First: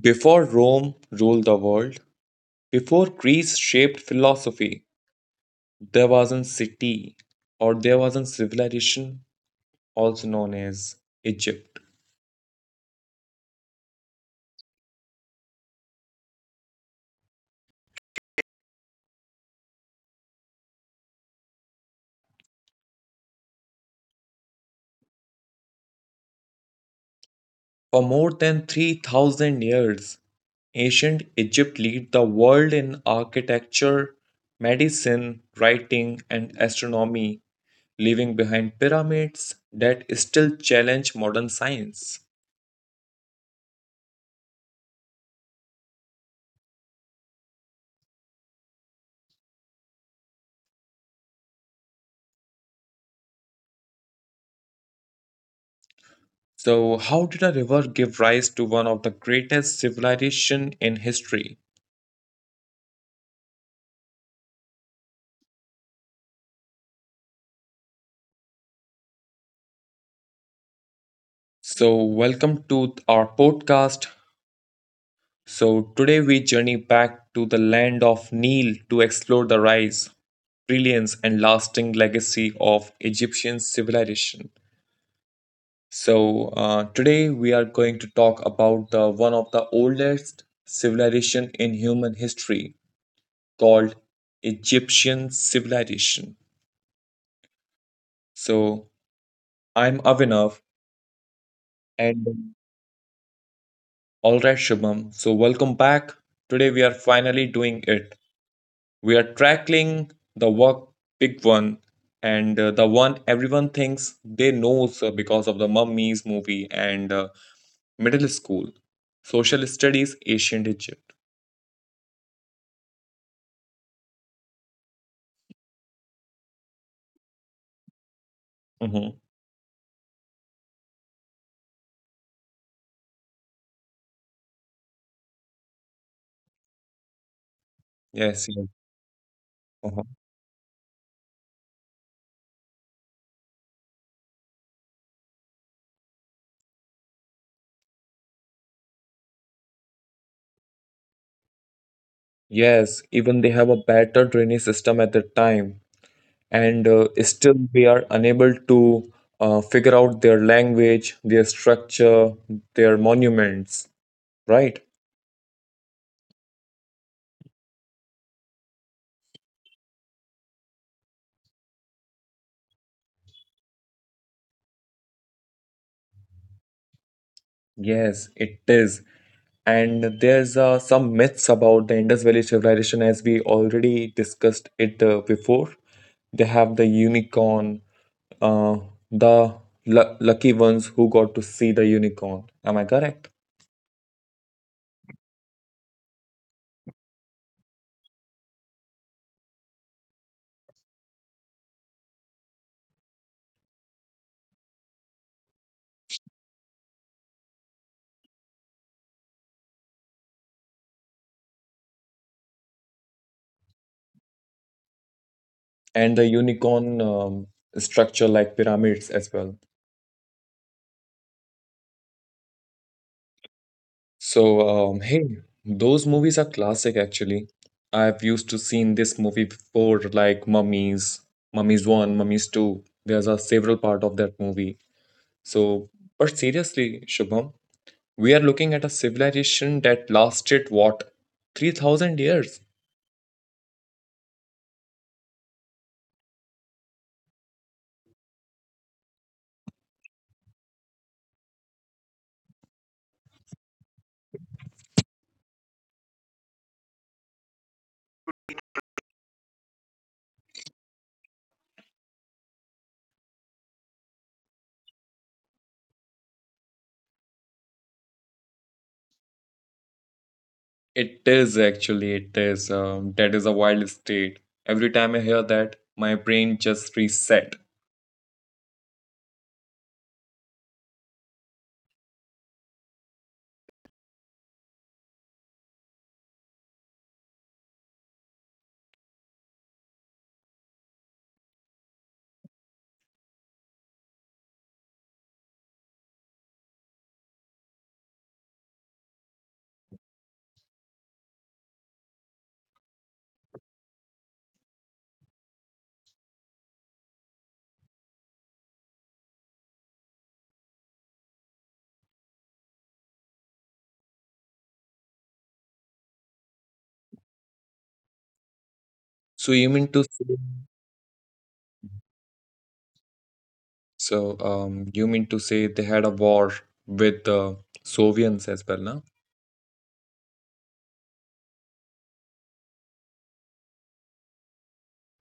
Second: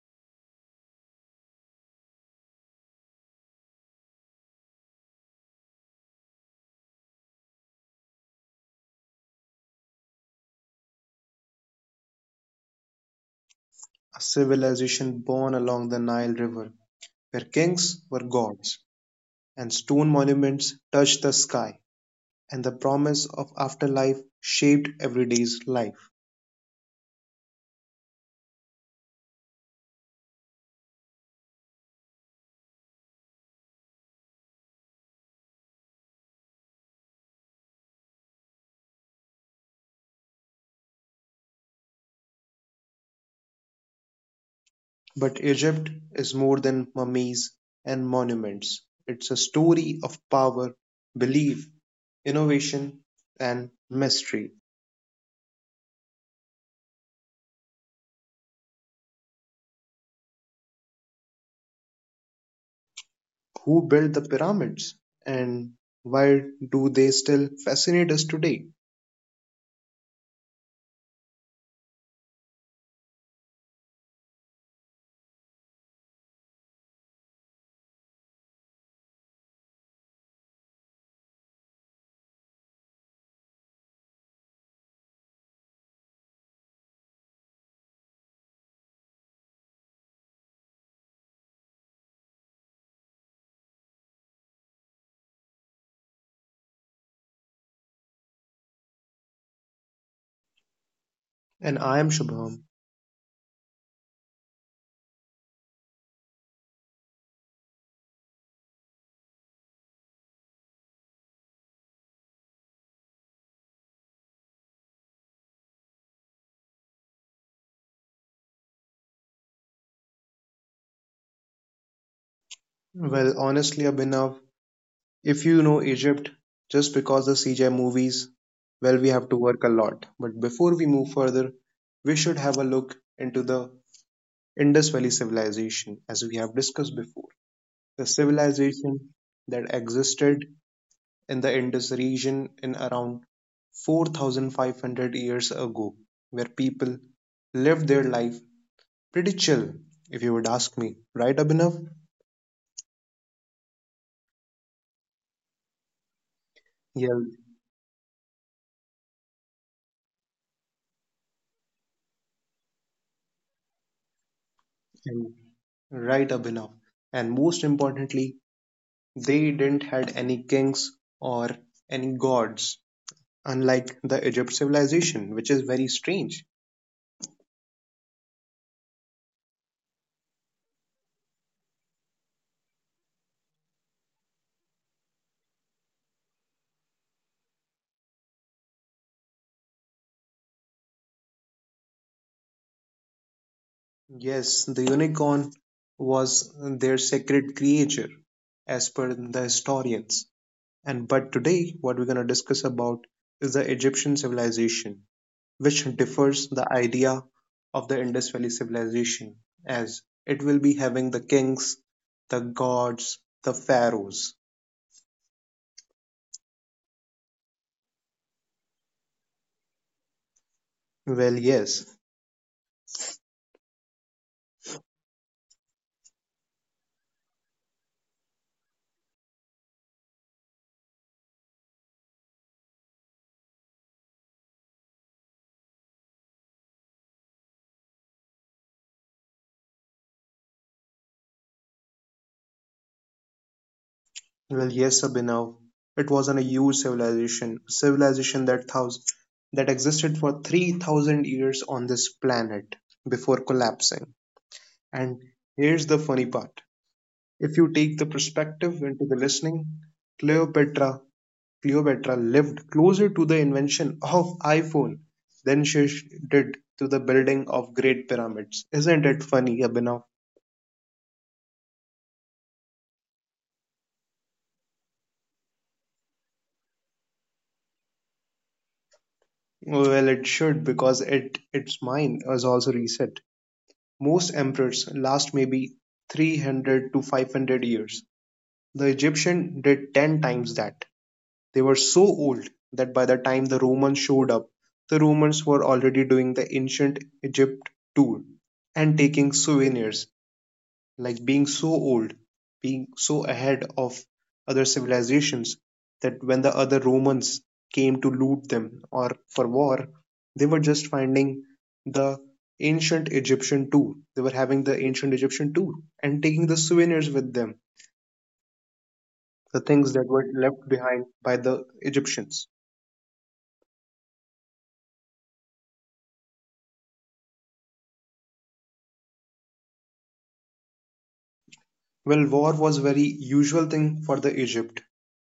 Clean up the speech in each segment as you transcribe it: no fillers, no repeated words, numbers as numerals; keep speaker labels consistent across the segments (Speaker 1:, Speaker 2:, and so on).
Speaker 1: Before Rome ruled the world, before Greece shaped philosophy, there was a city or there was a civilization also known as Egypt.
Speaker 2: A civilization born along the Nile River, where kings were gods, and stone monuments touched the sky, and the promise of afterlife shaped everyday's life.
Speaker 1: For more than 3000 years, ancient Egypt led the world in architecture, medicine, writing, and astronomy, leaving behind pyramids that still challenge modern science.
Speaker 2: But Egypt is more than mummies and monuments. It's a story of power, belief, innovation, and mystery.
Speaker 1: So, how did a river give rise to one of the greatest civilizations in history?
Speaker 2: Who built the pyramids? And why do they still fascinate us today?
Speaker 1: So, welcome to our podcast. So, today we journey back to the land of Nile to explore the rise, brilliance, and lasting legacy of Egyptian civilization. So, today we are going to talk about one of the oldest civilization in human history called Egyptian civilization. So, I'm Avinav
Speaker 2: And I am
Speaker 1: and
Speaker 2: Shubham.
Speaker 1: all right, Shubham. So, welcome back. Today we are finally doing it. We are tackling the work big one and the one everyone thinks they knows because of the mummies movie and middle school social studies ancient egypt.
Speaker 2: Well, honestly, Abhinav, if you know Egypt just because the CGI movies, well,
Speaker 1: Hmm.
Speaker 2: we have to work a lot. But before we move further, we should have a look into the Indus Valley civilization, as we have discussed before. The
Speaker 1: Yes, yes.
Speaker 2: civilization that
Speaker 1: Uh-huh.
Speaker 2: existed in the Indus region in around 4500 years ago, where people lived their life pretty chill, if you would ask me. Right, Abhinav?
Speaker 1: Yes, even they have a better drainage system at that time, and
Speaker 2: Yeah,
Speaker 1: still we are unable to figure out their language, their structure, their monuments, right?
Speaker 2: and right, Abhinav. And most importantly, they didn't had any kings or any gods, unlike the Egypt civilization, which is very strange.
Speaker 1: Yes, it is. And there's some myths about the Indus Valley civilization as we already discussed it before. They have the unicorn, uh, the lucky ones who got to see the unicorn. Am I correct?
Speaker 2: Yes, the unicorn was their sacred creature, as per the historians. And but today, what we're going to discuss about is the Egyptian civilization, which differs the idea of the Indus Valley civilization, as it will be having the kings, the gods, the pharaohs.
Speaker 1: And the unicorn structure like pyramids as well.
Speaker 2: Well, yes.
Speaker 1: So, hey, those movies are classic actually. I've used to seen this movie before, like Mummies, Mummies One, Mummies Two. There's a several part of that movie. So, but seriously, Shubham, we are looking at a civilization that lasted, what, 3000 years.
Speaker 2: Well, yes, Abhinav. It was an a huge civilization, a civilization that thousand, that existed for 3,000 years on this planet before collapsing. And here's the funny part. If you take the perspective into the listening, Cleopatra, Cleopatra lived closer to the invention of iPhone than she did to the building of Great Pyramids. Isn't it funny, Abhinav?
Speaker 1: It is actually, it is. That is a wild state. Every time I hear that, my brain just reset.
Speaker 2: Well, it should, because it its mind was also reset. Most emperors last maybe 300 to 500 years. The Egyptians did ten times that. They were so old that by the time the Romans showed up, the Romans were already doing the ancient Egypt tour and taking souvenirs, like being so old, being so ahead of other civilizations, that when the other Romans came to loot them or for war, they were just finding the ancient Egyptian too. They were having the ancient Egyptian too and taking the souvenirs with them,
Speaker 1: So you
Speaker 2: the
Speaker 1: mean
Speaker 2: things
Speaker 1: to
Speaker 2: that
Speaker 1: say,
Speaker 2: were left behind by the Egyptians.
Speaker 1: so you mean to say they had a war with the Soviets as well, na?
Speaker 2: Well, war was a very usual thing for the Egypt.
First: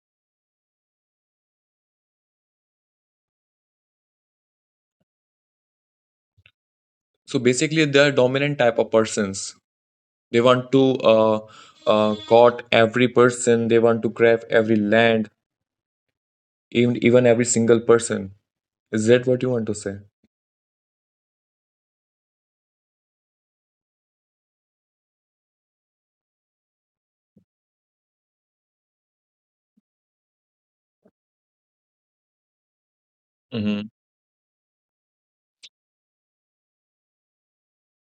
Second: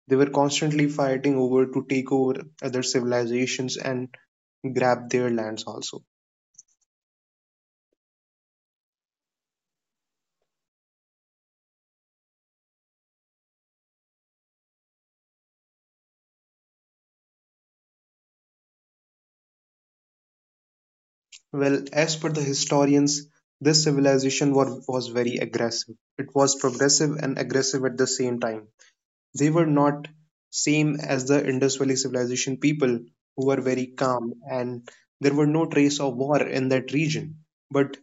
Speaker 2: They were constantly fighting over to take over other civilizations and grab their lands also.
Speaker 1: So basically, they are dominant type of persons. They want to caught every person. They want to grab every land even every single person. Is that what you want to say?
Speaker 2: Well, as per the historians, this civilization was very aggressive. It was progressive and aggressive at the same time. They were not same as the Indus Valley civilization people who were very
Speaker 1: Mhm,
Speaker 2: calm, and there were no trace of war in that region. But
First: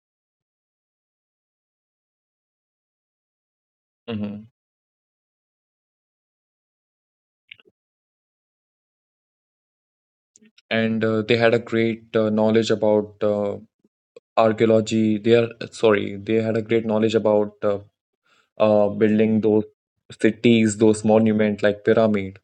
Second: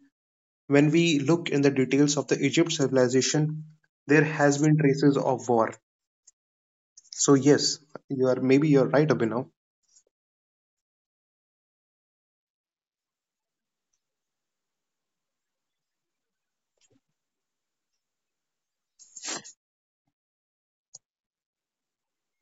Speaker 2: when we look in the details of the Egypt civilization, there
Speaker 1: mhm.
Speaker 2: has been traces of war. So yes, you are maybe you're right, Abhinav.
Speaker 1: And they had a great knowledge about archaeology. They are, sorry, they had a great knowledge about building those cities, those monuments like pyramid.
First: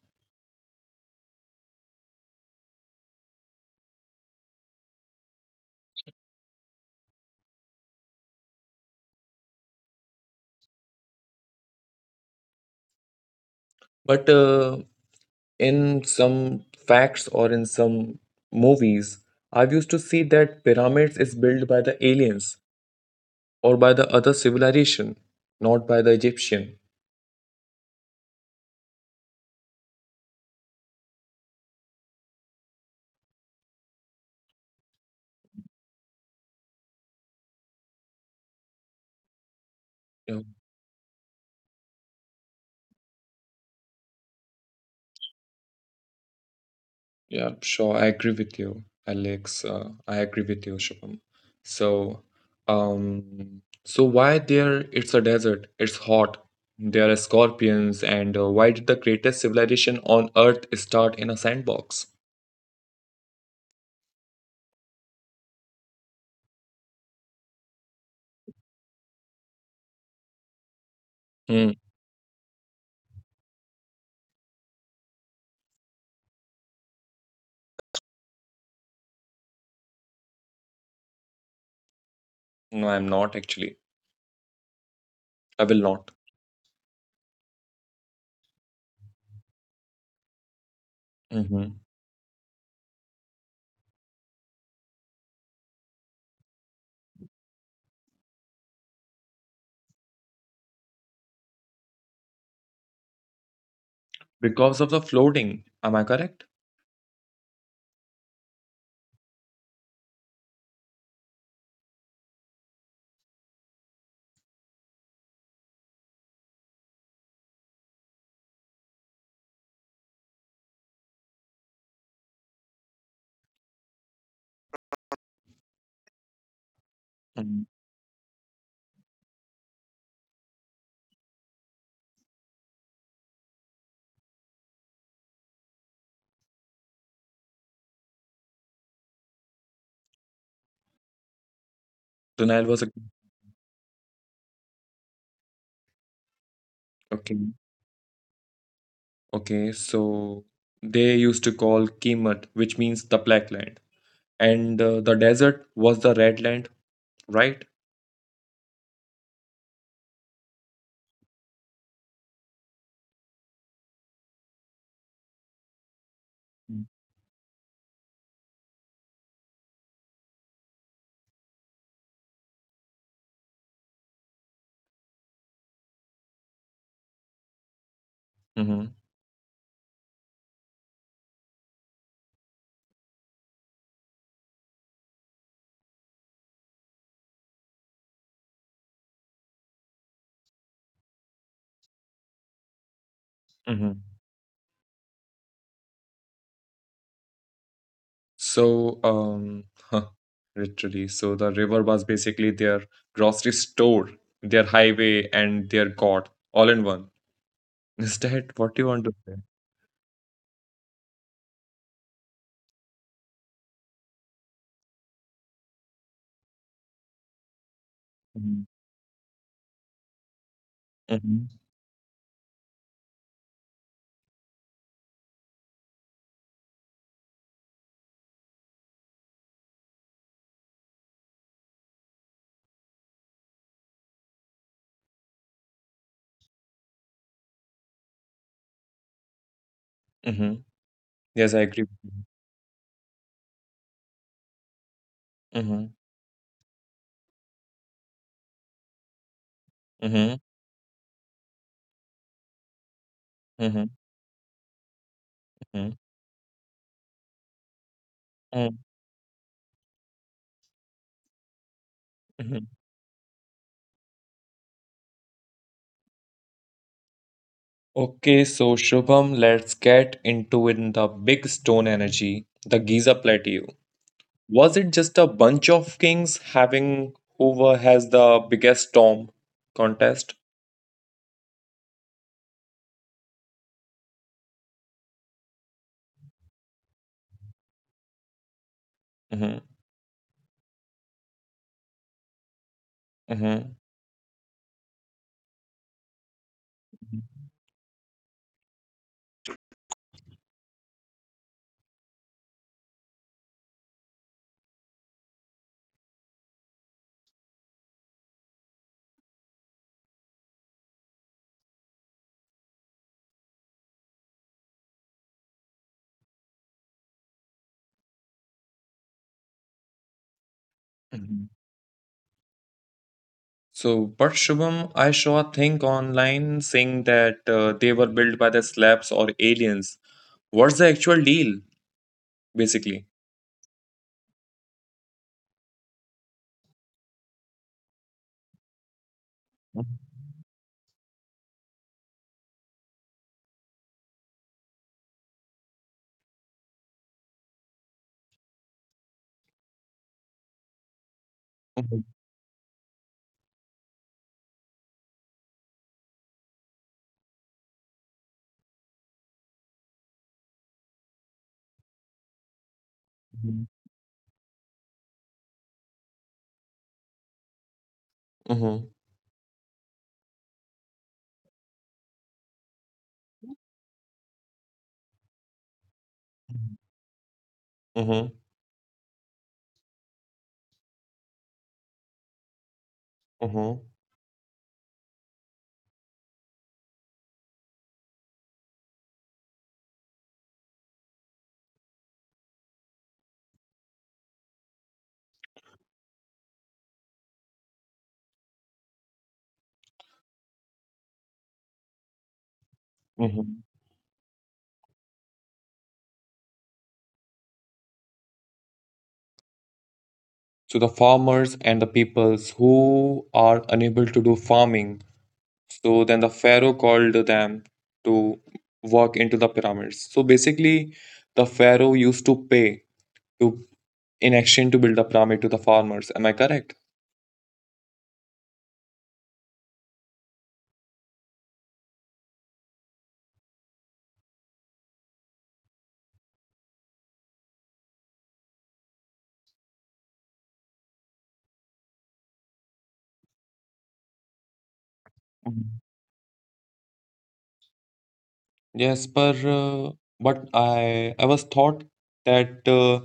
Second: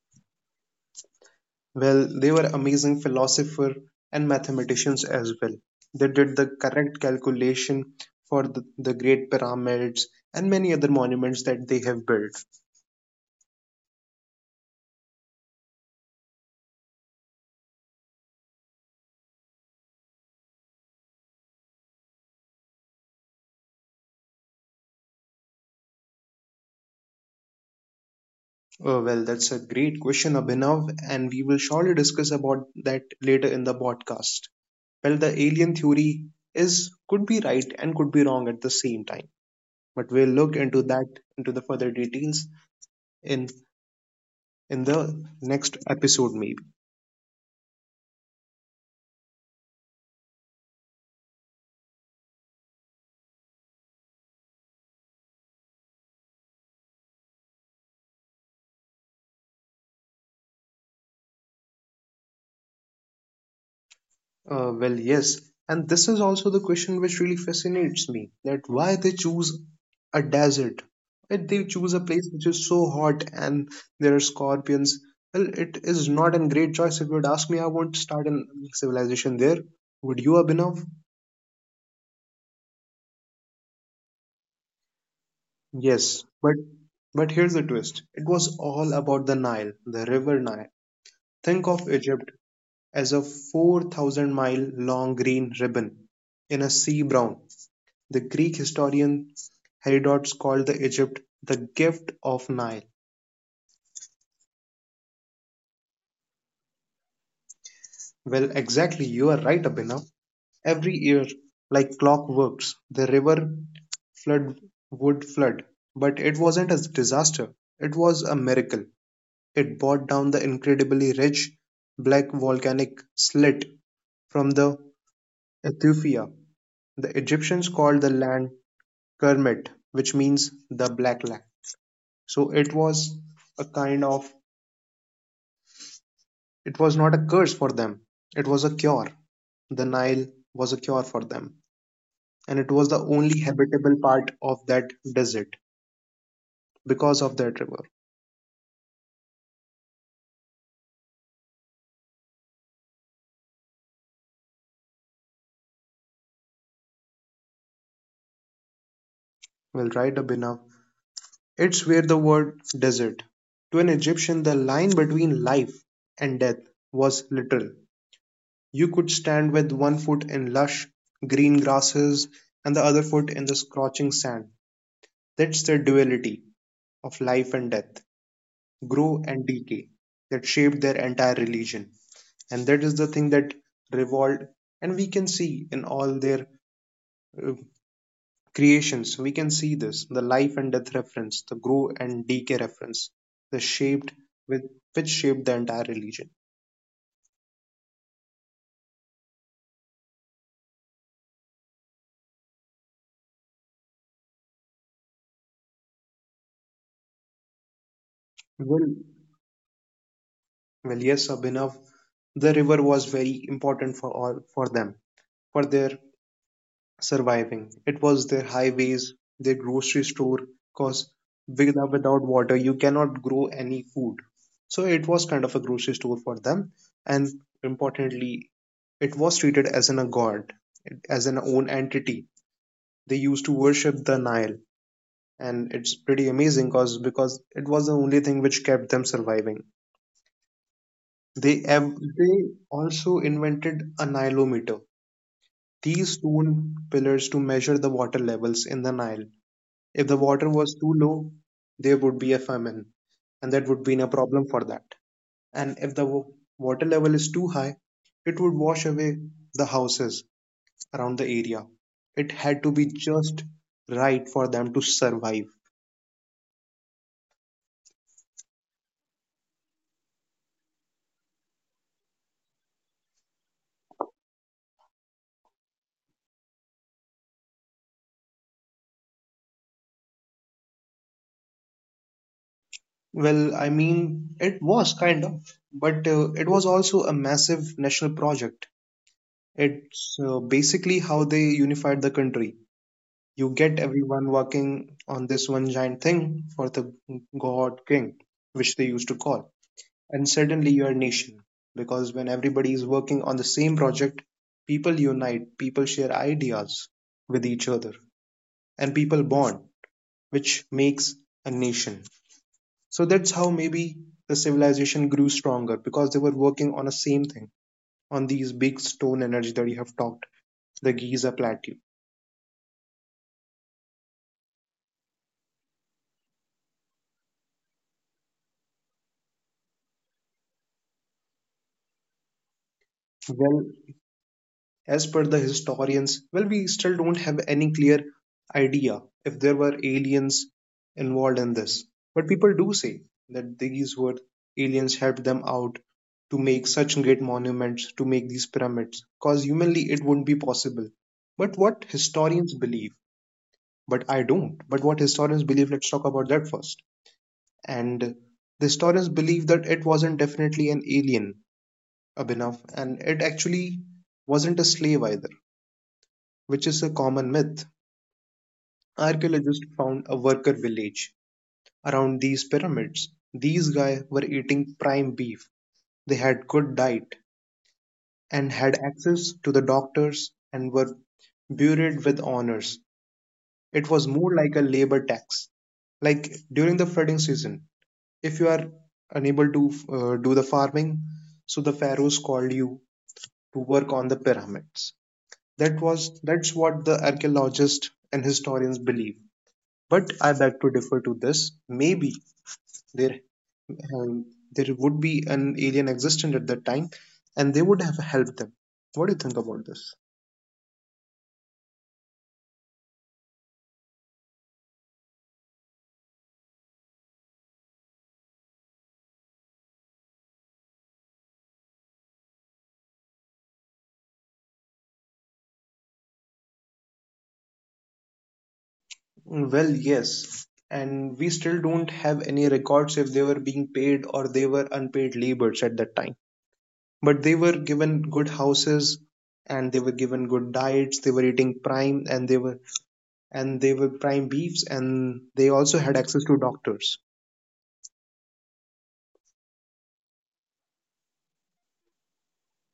Speaker 2: Well, they were amazing philosophers and mathematicians as well. They did the correct calculation for the great pyramids and many other monuments that they have built.
Speaker 1: But in some facts or in some movies, I've used to see that pyramids is built by the aliens or by the other civilization, not by the Egyptian.
Speaker 2: Oh, well, that's a great question, Abhinav, and we will surely discuss about that later in the podcast. Well, the alien theory is could be right and could be wrong at the same time, but we'll look into that into the further details in the next episode maybe.
Speaker 1: Yeah, sure. I agree with you, Alex. I agree with you, Shubham. So, so, why there? It's a desert. It's hot. There are scorpions, and why did the greatest civilization on Earth start in a sandbox?
Speaker 2: Well, yes. And this is also the question which really fascinates me that why they choose a desert? Why
Speaker 1: Hmm.
Speaker 2: they choose a place which is so hot and there are scorpions? Well, it is not a great choice. If you would ask me, I won't start a civilization there. Would you, Abhinav?
Speaker 1: No, I'm not actually. I will not.
Speaker 2: Yes, but here's the twist. It was all about the Nile, the river Nile. Think
Speaker 1: Hmm.
Speaker 2: of Egypt as a 4,000 mile long green ribbon in a sea brown. The Greek historian Herodotus called the Egypt the gift of Nile.
Speaker 1: Because of the floating. Am I correct?
Speaker 2: Well, exactly, you are right, Abhinav. Every year, like clockworks, the river flood would flood. But it wasn't a disaster, it was a miracle. It brought down the incredibly rich black volcanic slit from the Ethiopia. The
Speaker 1: Mm.
Speaker 2: Egyptians called the land Kermit, which means the black land. So it was a kind of— it was not a curse for them, it was a cure. The Nile was a cure for them,
Speaker 1: The Nile
Speaker 2: and it
Speaker 1: was a,
Speaker 2: was the only habitable part of that desert because
Speaker 1: okay.
Speaker 2: of that river.
Speaker 1: Okay, so they used to call Kemet, which means the black land, and the desert was the red land, right?
Speaker 2: Well, right, Abhinav. It's where the word desert. To an Egyptian, the line between life and death was literal. You could stand with one foot in lush green grasses and the other foot in the scorching sand. That's the duality of life and death,
Speaker 1: Mm-hmm.
Speaker 2: grow and decay, that shaped their entire religion. And that is the thing that revolved, and we can see in all their uh, creations, we can see this, the life and death reference, the grow and decay reference, the
Speaker 1: Mm-hmm.
Speaker 2: shaped with which shaped the entire religion.
Speaker 1: So, huh, literally, so the river was basically their grocery store, their highway, and their god, all in one. Is that what
Speaker 2: well
Speaker 1: you want to say?
Speaker 2: well yes, Abhinav, the river was very important for all for them, for their surviving. It was their
Speaker 1: Mm-hmm.
Speaker 2: highways, their grocery store, because
Speaker 1: Mm-hmm.
Speaker 2: without water, you cannot grow any food. So it was kind of a grocery store for them. And importantly, it was treated as an, a god, as an own entity. They used to worship the Nile. And it's pretty amazing because it was the only thing which kept them surviving.
Speaker 1: Mm-hmm. Yes, I agree with you.
Speaker 2: They also invented a Nilometer,
Speaker 1: Mm-hmm.
Speaker 2: these stone pillars to measure the water levels in the Nile. If the
Speaker 1: Mm-hmm.
Speaker 2: water was too low, there would be a famine, and that would
Speaker 1: Mm-hmm.
Speaker 2: be a problem for that. And
Speaker 1: Mm-hmm.
Speaker 2: if water level is too high, it would wash away the houses around the area. It had
Speaker 1: Mm-hmm.
Speaker 2: to be just right for them to survive.
Speaker 1: Okay, so Shubham, let's get into in the big stone energy, the Giza Plateau. Was it just a bunch of kings having whoever has the biggest storm contest?
Speaker 2: Well, I mean, it was kind of, but it was also a massive national project.
Speaker 1: Hmm.
Speaker 2: It's basically how they unified the country. You get
Speaker 1: Hmm.
Speaker 2: everyone working on this one giant thing for the god king, which they used to call. And suddenly you're a nation. Because when everybody is working on the same project, people unite, people share ideas with each other, and people bond, which makes a nation. So that's how maybe the civilization grew stronger because they were working on the same thing, on these big stone energy that you have talked, the Giza
Speaker 1: Mhm.
Speaker 2: Plateau.
Speaker 1: So, but Shubham, I saw a thing online saying that they were built by the slabs or aliens. What's the actual deal, basically?
Speaker 2: Well, as per the historians, well, we still don't have any clear idea if there were
Speaker 1: Mm-hmm.
Speaker 2: aliens involved in this. But people do say that these were aliens helped them out to make such great monuments, to make these pyramids, because humanly it wouldn't be possible. But what historians believe, but I don't, but what historians believe, let's talk about that first. And the historians believe that it wasn't definitely an alien, Abhinav, and it
Speaker 1: Mm-hmm.
Speaker 2: actually wasn't a slave either, which is a common myth. Archaeologists found a worker village around these pyramids. These guys were eating prime beef. They had good diet
Speaker 1: Mm-hmm.
Speaker 2: and had access to the doctors and were buried with honors. It was more like a labor tax. Like during the flooding season, if you are unable to do the farming, so the pharaohs called you to work on the pyramids. That was that's what the archaeologists and historians believe. But I beg to differ to this. Maybe there
Speaker 1: Mm-hmm.
Speaker 2: um, there would be an alien existent at that time, and they would have helped them. What do you think about this?
Speaker 1: So, the farmers and the peoples who are unable to do farming. So then the Pharaoh called them to walk into the pyramids. So basically, the Pharaoh used to pay to in exchange to build the pyramid to the farmers. Am I correct?
Speaker 2: Well, yes, and we still don't have any records if they were being paid or they were unpaid laborers at that time. But they were given good houses, and they were given good diets. They were eating prime, and they were prime beefs, and
Speaker 1: Mm.
Speaker 2: they also had access to doctors.
Speaker 1: Yes, but I was thought that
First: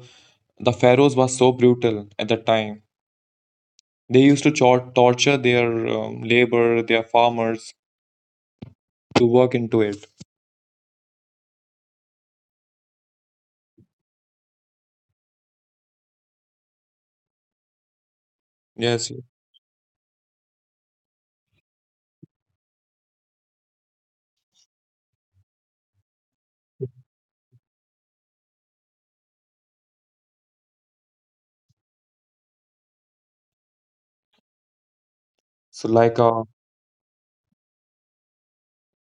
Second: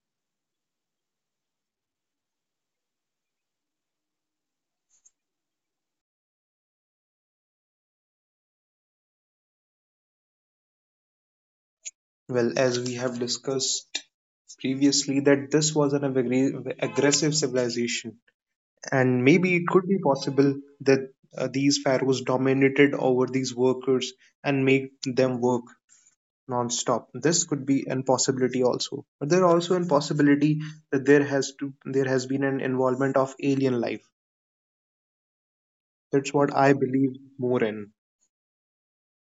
Speaker 1: the pharaohs were so brutal at the time. They used to torture their labor, their farmers to work into it.
Speaker 2: Well, as we have discussed previously, that this was an aggressive civilization, and
Speaker 1: Yes, yes.
Speaker 2: maybe it could be possible that these pharaohs dominated over these workers and make them work non-stop. This could be an possibility also. But there also an possibility that there has to there has been an involvement of alien life.
Speaker 1: so
Speaker 2: That's
Speaker 1: like
Speaker 2: what
Speaker 1: a
Speaker 2: I believe more in.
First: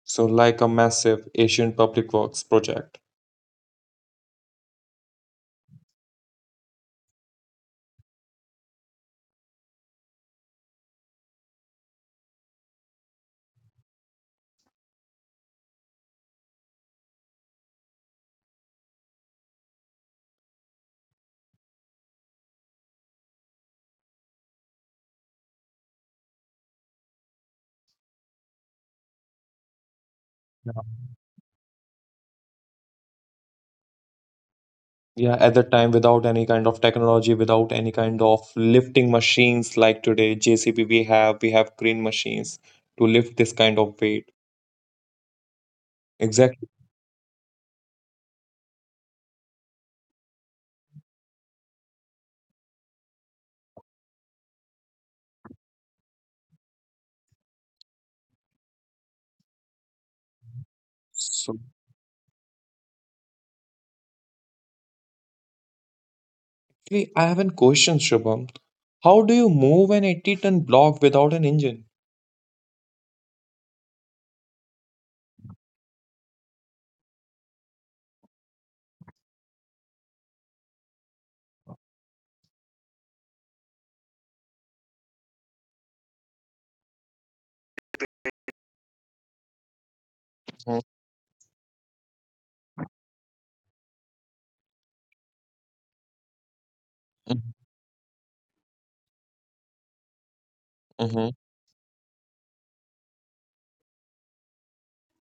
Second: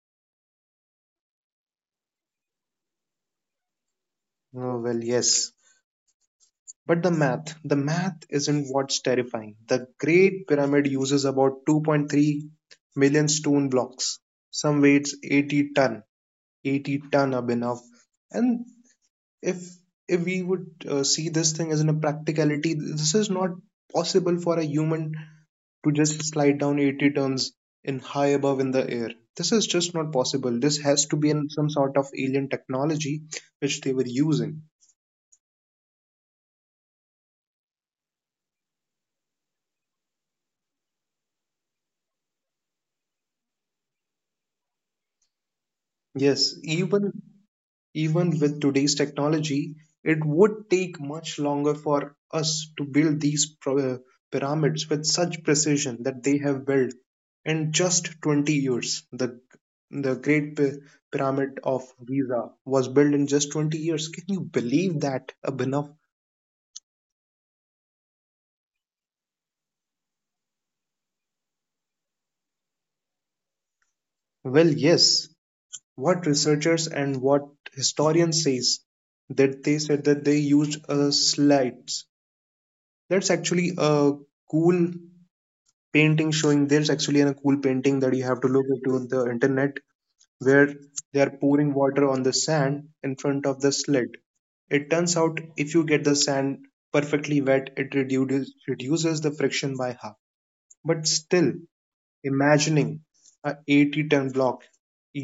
Speaker 1: so like a massive Asian public works project.
Speaker 2: Oh, well, yes. But the math isn't what's terrifying. The Great Pyramid uses about 2.3 million stone blocks. Some weights 80 ton, 80-ton are enough. And if if we would see this thing as in a practicality, this is not possible for a human to just slide down 80 tons in high above in the air. This is just not possible. This has to be in some sort of alien technology which they were using.
Speaker 1: Yeah, at that time, without any kind of technology, without any kind of lifting machines like today, JCB we have, crane machines to lift this kind of weight.
Speaker 2: Yes,
Speaker 1: Exactly.
Speaker 2: even even with today's technology, it would take much longer for us to build these pyramids with such precision that they have built in just 20 years. The, the Great
Speaker 1: So,
Speaker 2: Pyramid of Giza was built in just 20 years. Can you believe that, Abhinav?
Speaker 1: actually, I have a question, Shubham. How do you move an 80-ton block without an engine?
Speaker 2: Well, yes. What researchers and what historians says that they said that they used slides. That's actually a cool painting showing— there's actually a cool painting that you have to look into on the internet where
Speaker 1: Mm-hmm,
Speaker 2: they are pouring water on the sand in front of the slit. It turns out if you get the sand perfectly wet, it reduces the friction by half. But
Speaker 1: mm-hmm,
Speaker 2: still, imagining a 80-ton block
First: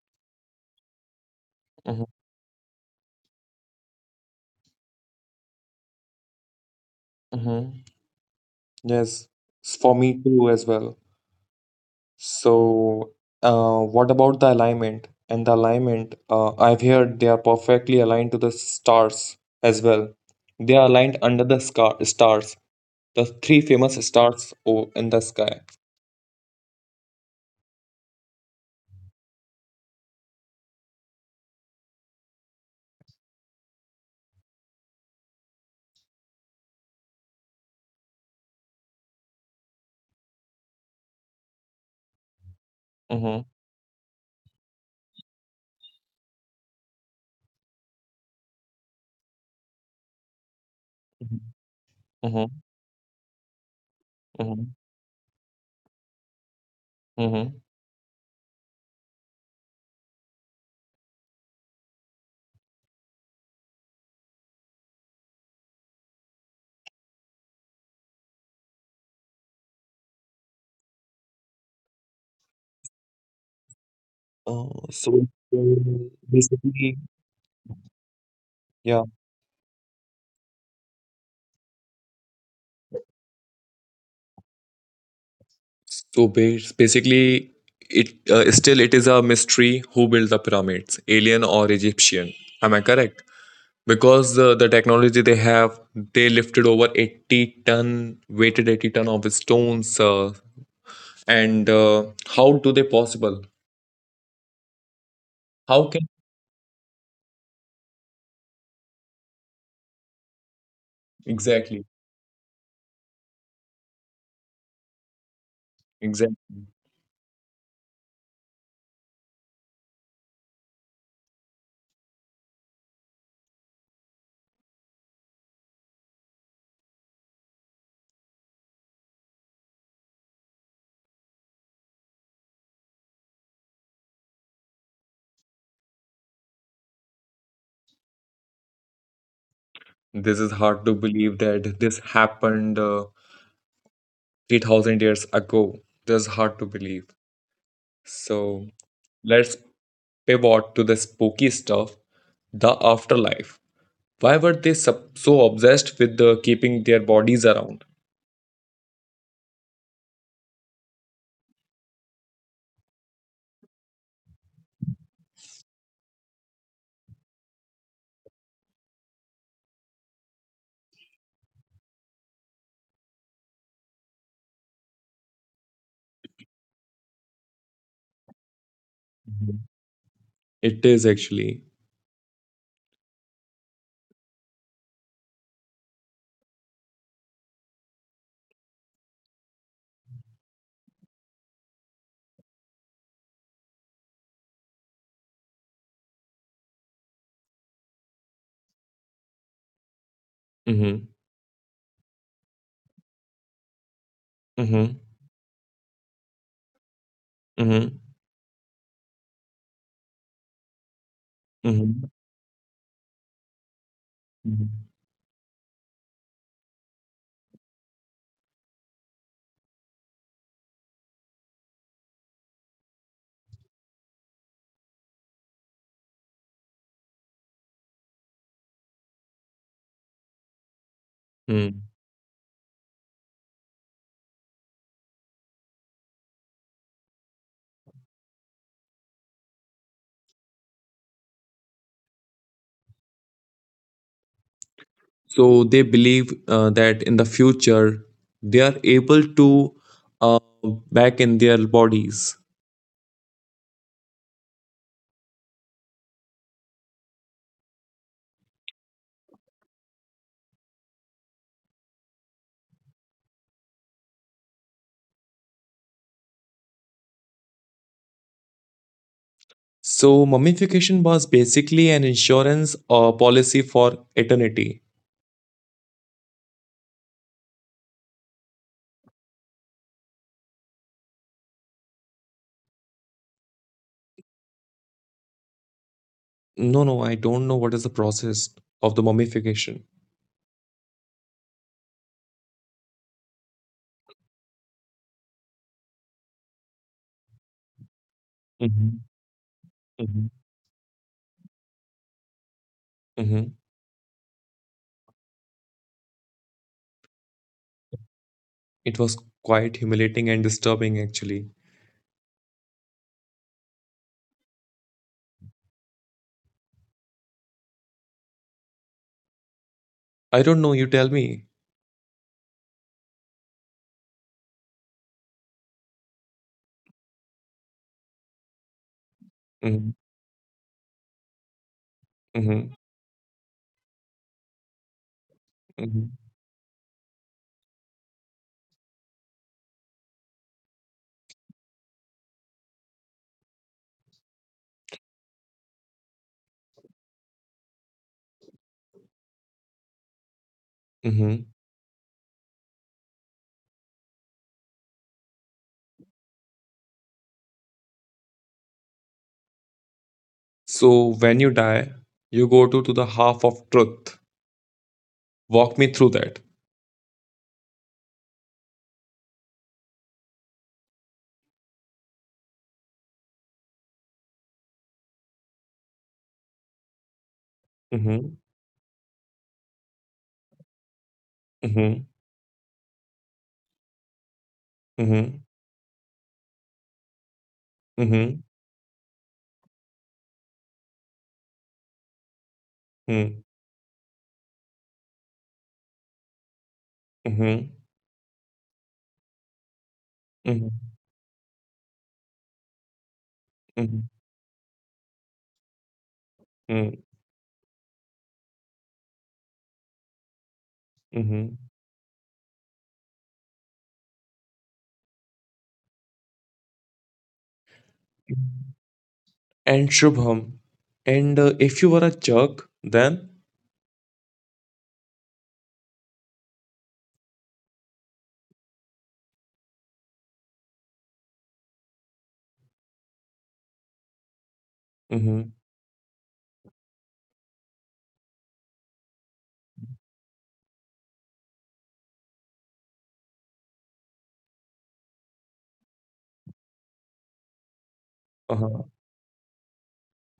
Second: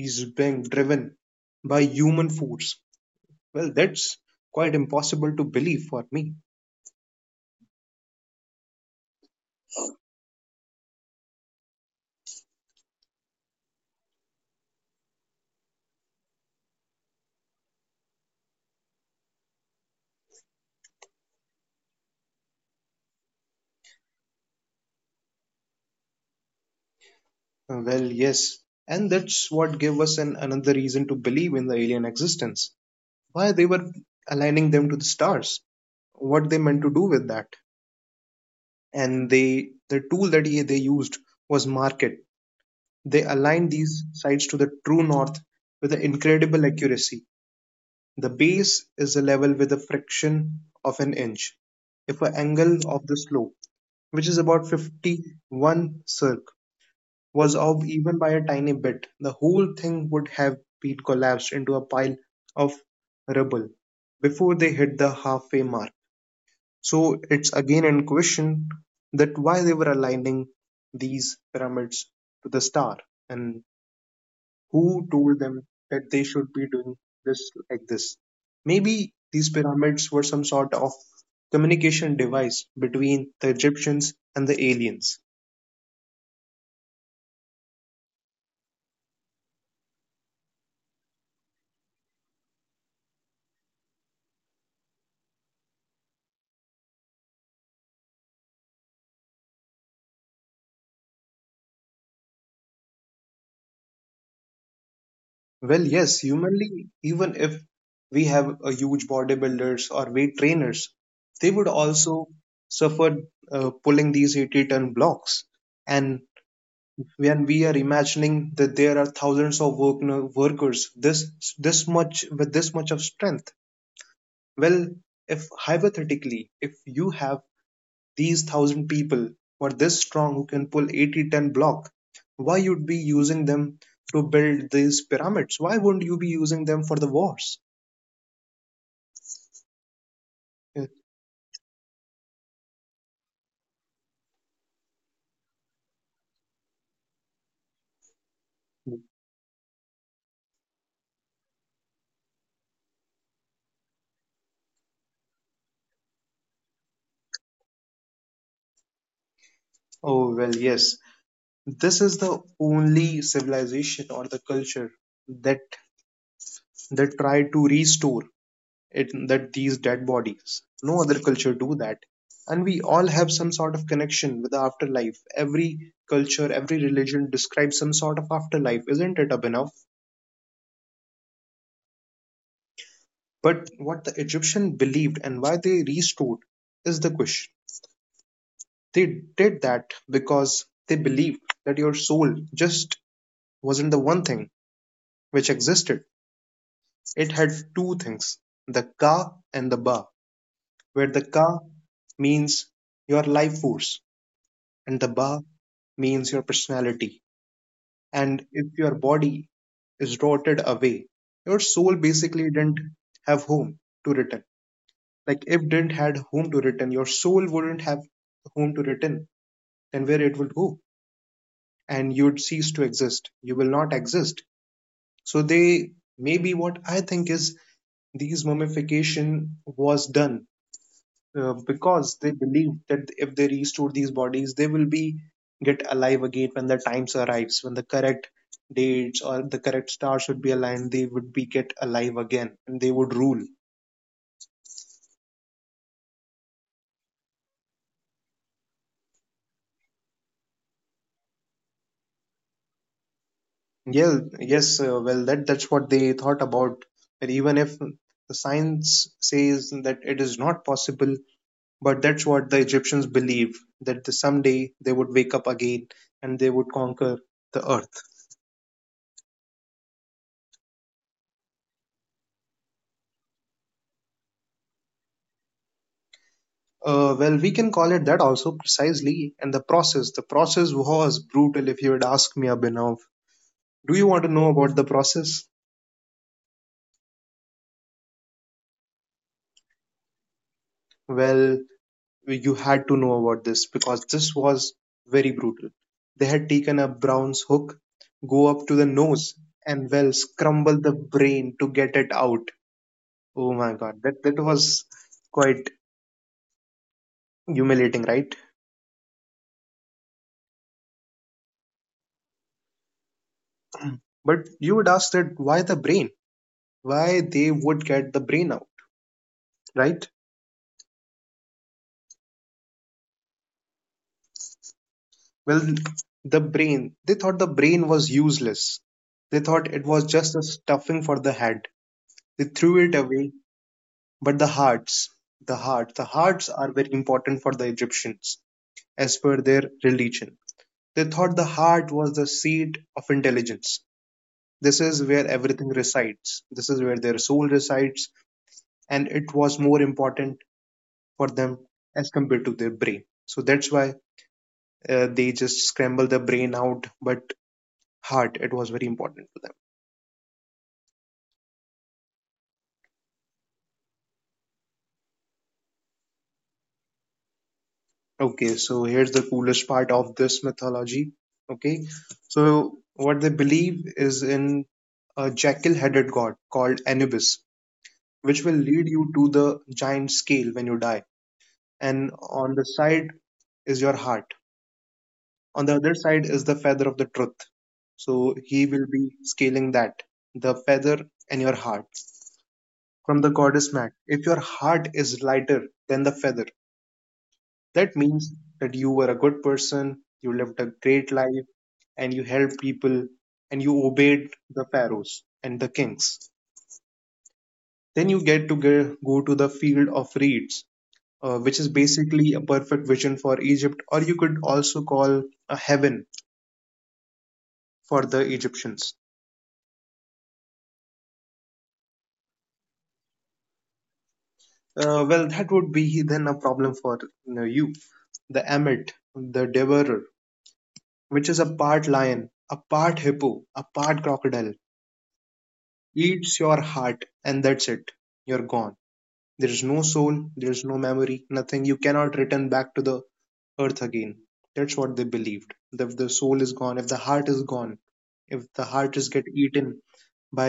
Speaker 2: is being driven by
Speaker 1: mm-hmm,
Speaker 2: human force, well, that's quite impossible to believe for me.
Speaker 1: mm-hmm. Yes, it's for me too as well. So, what about the alignment? And the alignment, I've heard they are perfectly aligned to the stars as well. They are aligned under the scar stars, the three famous stars in the sky.
Speaker 2: Well, yes, and that's what gave us an, another reason to believe in the alien existence. Why they were aligning them to the stars, what they meant to do with that. And the tool that he, they used was market. They
Speaker 1: Mm-hmm.
Speaker 2: aligned these sides to the true north with an incredible accuracy. The base is the level with a fraction of an inch.
Speaker 1: Mm-hmm.
Speaker 2: If an
Speaker 1: Mm-hmm.
Speaker 2: angle of the slope, which is about
Speaker 1: Mm-hmm.
Speaker 2: 51 circ, was
Speaker 1: Mm-hmm.
Speaker 2: off even by a tiny bit, the whole thing would have been collapsed into a pile of rubble before they hit the halfway mark. So it's again in question that why they were aligning these pyramids to the star and
Speaker 1: Uh,
Speaker 2: who
Speaker 1: so
Speaker 2: told
Speaker 1: so
Speaker 2: them that they should be doing
Speaker 1: basically,
Speaker 2: this like this.
Speaker 1: yeah.
Speaker 2: Maybe these pyramids were some sort of communication device between the Egyptians and the aliens.
Speaker 1: So basically, it still it is a mystery who built the pyramids, alien or Egyptian. Am I correct? Because the technology they have, they lifted over 80 ton, weighted 80 ton of stones, and how do they possible,
Speaker 2: Well,
Speaker 1: how can,
Speaker 2: yes, humanly, even if we have a huge bodybuilders or weight trainers, they would
Speaker 1: exactly,
Speaker 2: also suffer pulling these 80-ton blocks. And
Speaker 1: exactly.
Speaker 2: when we are imagining that there are thousands of work, no, workers this much with this much of strength, well, if hypothetically if you have these thousand people who are this strong who can pull 80-ton block, why you'd be using them to build these pyramids, why wouldn't you be using them for the wars?
Speaker 1: This is hard to believe that this happened 3000 years ago. This is hard to believe. So let's pivot to the spooky stuff, the afterlife. Why were they so obsessed with keeping their bodies around?
Speaker 2: Oh, well, yes, this is the only civilization or the culture that that try to restore it, that these dead bodies. No other culture do that. And we all have some sort of connection with the afterlife. Every culture, every religion describes some sort of afterlife, isn't it,
Speaker 1: Mhm.
Speaker 2: Abhinav?
Speaker 1: It is actually.
Speaker 2: But what the Egyptian believed and why they restored is the question. They did that because they believed that your soul just wasn't the one thing which existed. It had two things, the ka and the ba, where
Speaker 1: Mm-hmm.
Speaker 2: the ka means your life force and
Speaker 1: Mm-hmm.
Speaker 2: the ba means your personality.
Speaker 1: Mm-hmm.
Speaker 2: And if your body is rotted away, your soul
Speaker 1: Mm-hmm.
Speaker 2: basically didn't have home to return.
Speaker 1: Mm-hmm.
Speaker 2: Like if didn't had home to return, your soul wouldn't have home to return, then where it would go? And you'd cease to exist. You will not exist. So they— maybe what I think is these mummification was done
Speaker 1: Mm-hmm.
Speaker 2: because they believe that if they restore these bodies, they will be get alive again when the times arrives, when the correct dates or the correct stars should be aligned, they would be get alive again and they would rule.
Speaker 1: So they believe that in the future they are able to uh, back in their bodies.
Speaker 2: Yeah, yes, well, that's what they thought about. But even if the science says that it is not possible, but that's what the Egyptians believe that the, someday they would wake up again and they would conquer the earth.
Speaker 1: So mummification was basically an insurance policy for eternity.
Speaker 2: Well, we can call it that also precisely. And the process was brutal if you would ask me, Abhinav. Do you want to know about the process?
Speaker 1: No, no, I don't know what is the process of the mummification.
Speaker 2: Well, you had to know about this because this was very brutal. They had taken a Brown's hook, go up to the
Speaker 1: Hmm.
Speaker 2: nose, and well,
Speaker 1: Hmm.
Speaker 2: scramble the brain to get it out. Oh
Speaker 1: Hmm.
Speaker 2: my God, that was quite humiliating, right?
Speaker 1: It was quite humiliating and disturbing, actually.
Speaker 2: But you would ask that why the brain? Why they would get the brain out, right?
Speaker 1: I don't know. You tell me.
Speaker 2: Well, the brain, they thought the brain was useless. They thought it
Speaker 1: Hmm.
Speaker 2: was just a stuffing for the head. They
Speaker 1: Hmm.
Speaker 2: threw it away. But the hearts, the heart, the
Speaker 1: Hmm.
Speaker 2: hearts are very important for the Egyptians as per their religion. They thought the heart was the seat of intelligence. This is where everything resides. This is where their soul resides. And it was more important for
Speaker 1: Hmm.
Speaker 2: them as compared to their brain. So that's why they just scramble the brain out. But heart, it was very important to them.
Speaker 1: So when you die, you go to the half of truth. Walk me through that.
Speaker 2: Okay, so here's the coolest part of this mythology. Okay, so what they believe is in a jackal headed god called Anubis, which
Speaker 1: Mm-hmm.
Speaker 2: will lead you to the giant scale when you die. And
Speaker 1: Mhm,
Speaker 2: on the side is your heart,
Speaker 1: mhm,
Speaker 2: on the other side is the feather of the truth. So
Speaker 1: mhm,
Speaker 2: he will be scaling that, the feather and your heart, from the
Speaker 1: mhm,
Speaker 2: goddess Mat. If your heart is lighter than the feather,
Speaker 1: mhm,
Speaker 2: that means that you were a good person, you lived a
Speaker 1: mhm,
Speaker 2: great life, and you helped people, and you
Speaker 1: mhm,
Speaker 2: obeyed the pharaohs and the kings.
Speaker 1: mhm,
Speaker 2: Then you get to go to the field of reeds, which
Speaker 1: mhm.
Speaker 2: is basically a perfect vision for Egypt, or you could also call a heaven for the Egyptians.
Speaker 1: And Shubham, and if you were a Turk, then?
Speaker 2: Well, that would be then a problem for you, know, you. The Emmet, the Devourer, which is a part lion, a part hippo, a part crocodile,
Speaker 1: Hmm.
Speaker 2: eats your heart and that's it. You're gone. There is no soul, there is no memory, nothing. You cannot return back to the earth again. That's what they believed, that if the soul is gone, if the heart is gone, if the heart
Speaker 1: Uh-huh.
Speaker 2: is get eaten by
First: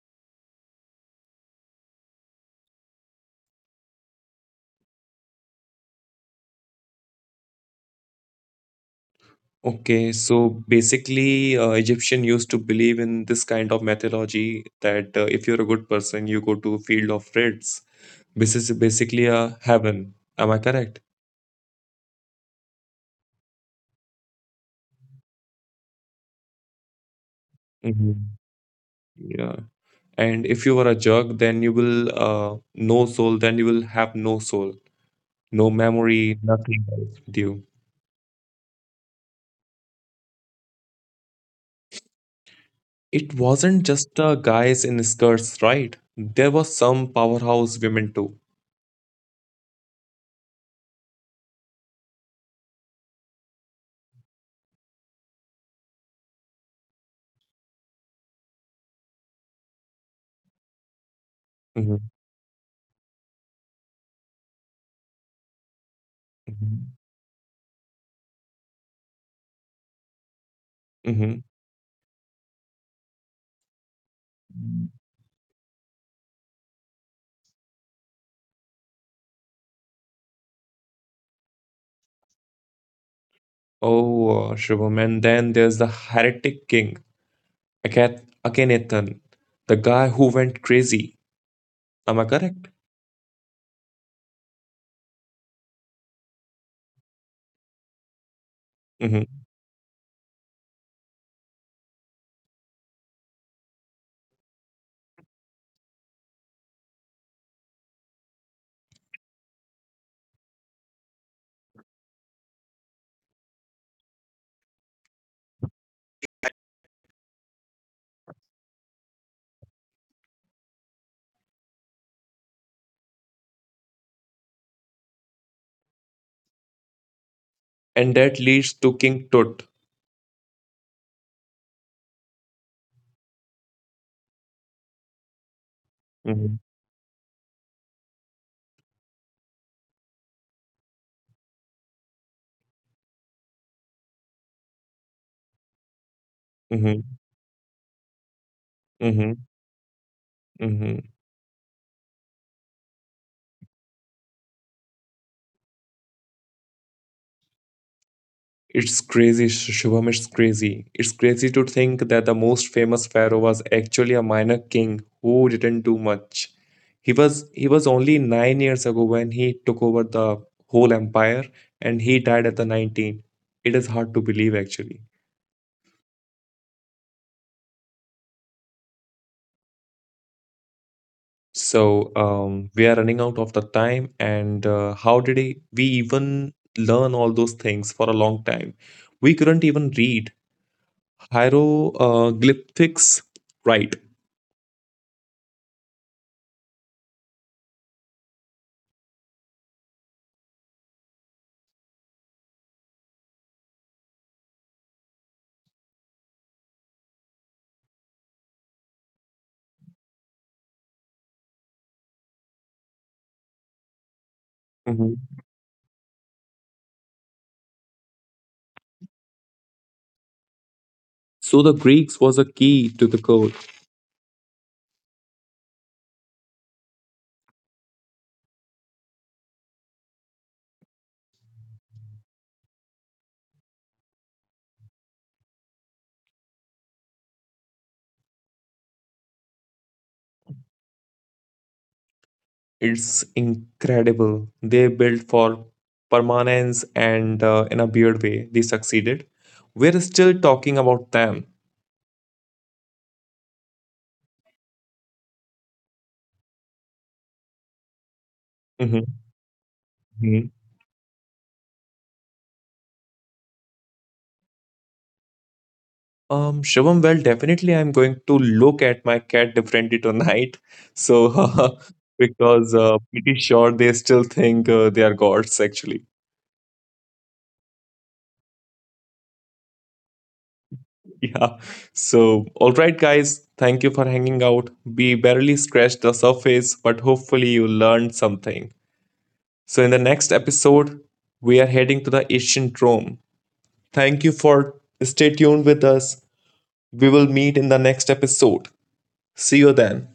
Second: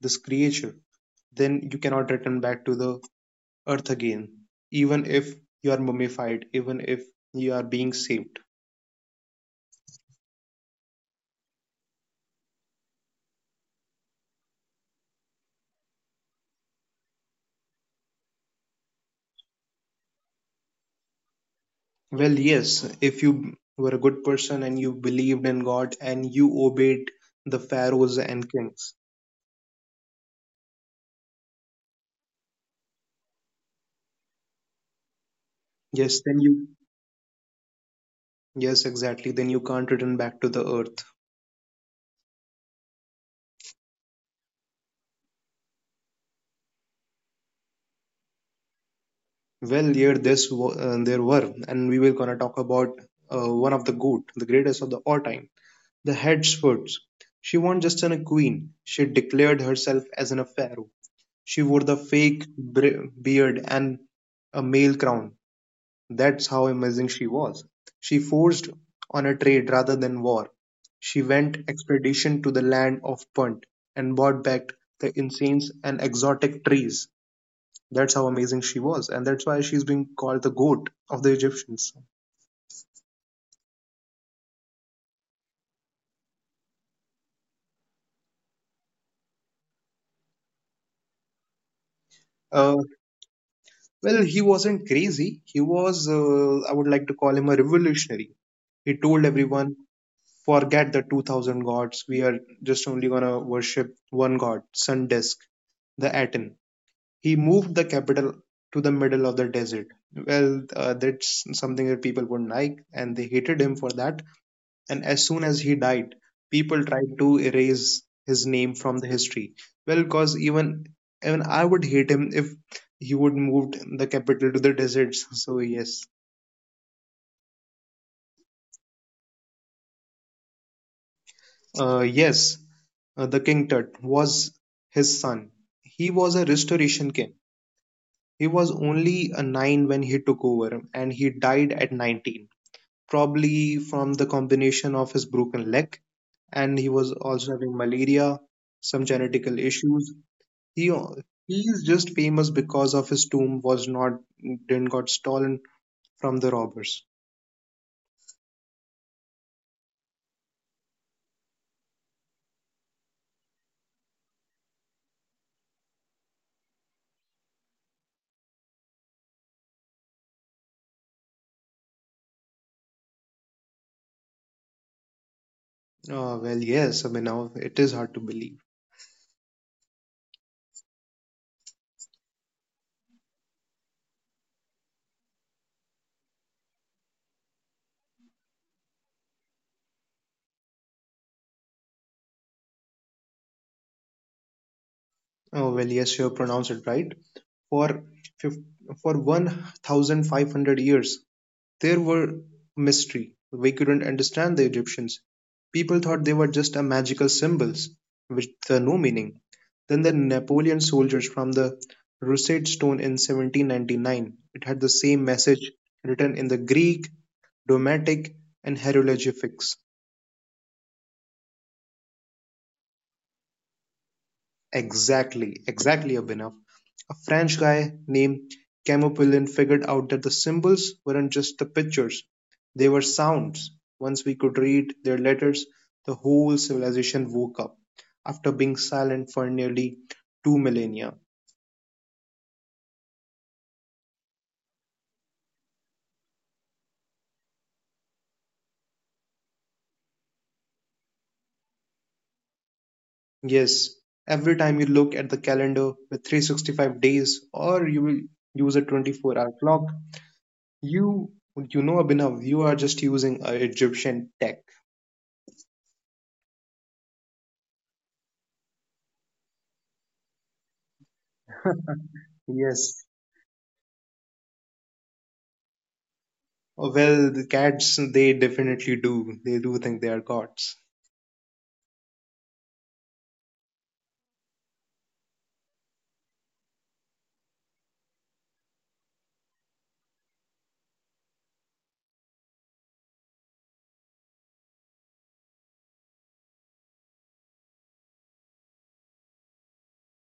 Speaker 2: this creature, then you cannot return back to the earth again, even if you are mummified, even if you are being saved.
Speaker 1: Okay, so basically, Egyptian used to believe in this kind of mythology that if you're a good person, you go to field of reds. This is basically a heaven. Am I correct?
Speaker 2: Well, yes, if you were a good person and you believed in God and you obeyed the pharaohs
Speaker 1: Mm-hmm.
Speaker 2: and kings.
Speaker 1: Yeah. And if you were a jerk, then you will, no soul, then you will have no soul. No
Speaker 2: Yes,
Speaker 1: memory,
Speaker 2: then you.
Speaker 1: nothing else with you.
Speaker 2: Yes, exactly. Then you can't return back to the earth.
Speaker 1: It wasn't just guys in skirts, right? There was some powerhouse women too.
Speaker 2: Well, here this wa- there were, and we will gonna talk about one of the goat, the greatest of the all time, the head Swords. She wasn't just an, a queen. She declared herself as an a pharaoh. She wore the
Speaker 1: Hmm.
Speaker 2: fake bre- beard and a male crown. That's how
Speaker 1: Hmm.
Speaker 2: amazing she was. She forced on a trade rather than war. She
Speaker 1: Hmm.
Speaker 2: went expedition to the land of Punt and brought back the incense and exotic trees. That's how amazing she was, and that's why she's being called the goat of the Egyptians.
Speaker 1: Oh, Shubham. And then there's the heretic king, Akhenaten, the guy who went crazy. Am I correct?
Speaker 2: Uh, well, he wasn't crazy. He was, I would like to call him a revolutionary. He told
Speaker 1: Hmm.
Speaker 2: everyone, forget the 2000 gods. We are just only going to worship one god, Sun Disk, the Aten. He moved the capital to the middle of the desert. Well, that's something that people wouldn't like, and they hated him for that. And as soon as he died, people tried to erase his name from the history. Well, because even I would hate him if he would move the capital to the deserts. So yes,
Speaker 1: And that leads to King Tut.
Speaker 2: yes, the king Tut was his son. He was a
Speaker 1: Hmm.
Speaker 2: restoration king. He was only a nine when he took over, and he died at 19, probably from the combination of his broken leg and he was
Speaker 1: Hmm.
Speaker 2: also having malaria, some
Speaker 1: Hmm.
Speaker 2: genetical issues. He
Speaker 1: Hmm.
Speaker 2: he is just famous because of his tomb was not didn't got stolen from the robbers.
Speaker 1: It's crazy, Shubham. It's crazy. It's crazy to think that the most famous pharaoh was actually a minor king who didn't do much. He was only 9 years ago when he took over the whole empire, and he died at the 19. It is hard to believe, actually.
Speaker 2: Well, yes, I mean now it is hard to believe.
Speaker 1: So, we are running out of the time, and how did we even learn all those things for a long time? We couldn't even read hieroglyphics, right?
Speaker 2: Oh, well, yes, you have pronounced it right. For fif- for 1,500 years, there were mystery. We couldn't understand the Egyptians. People thought they were just a magical symbols with the no meaning. Then the Napoleon soldiers from the Rosetta Stone in 1799. It had the same message written in the Greek, Domatic, and hieroglyphics.
Speaker 1: So the Greeks was a key to the code.
Speaker 2: Exactly, exactly, Abhinav. A French guy named Camopulin figured out that the symbols weren't just the pictures, they were sounds. Once we could read their letters, the whole civilization woke up after being silent for nearly 2 millennia.
Speaker 1: It's incredible. They built for permanence and in a weird way, they succeeded. We're still talking about them.
Speaker 2: Yes, every time you look at the calendar with 365 days or you will use a
Speaker 1: Mhm,
Speaker 2: 24-hour clock,
Speaker 1: mhm.
Speaker 2: you you know, Abhinav, you are just using Egyptian tech.
Speaker 1: Shivam, well, definitely I'm going to look at my cat differently tonight. So, because
Speaker 2: Yes,
Speaker 1: pretty sure they still think they are gods, actually.
Speaker 2: well, the cats, they definitely do. They do think they are gods.
Speaker 1: Yeah. So, all right, guys, thank you for hanging out. We barely scratched the surface, but hopefully, you learned something. So, in the next episode, we are heading to the ancient Rome. Thank you for stay tuned with us. We will meet in the next episode. See you then.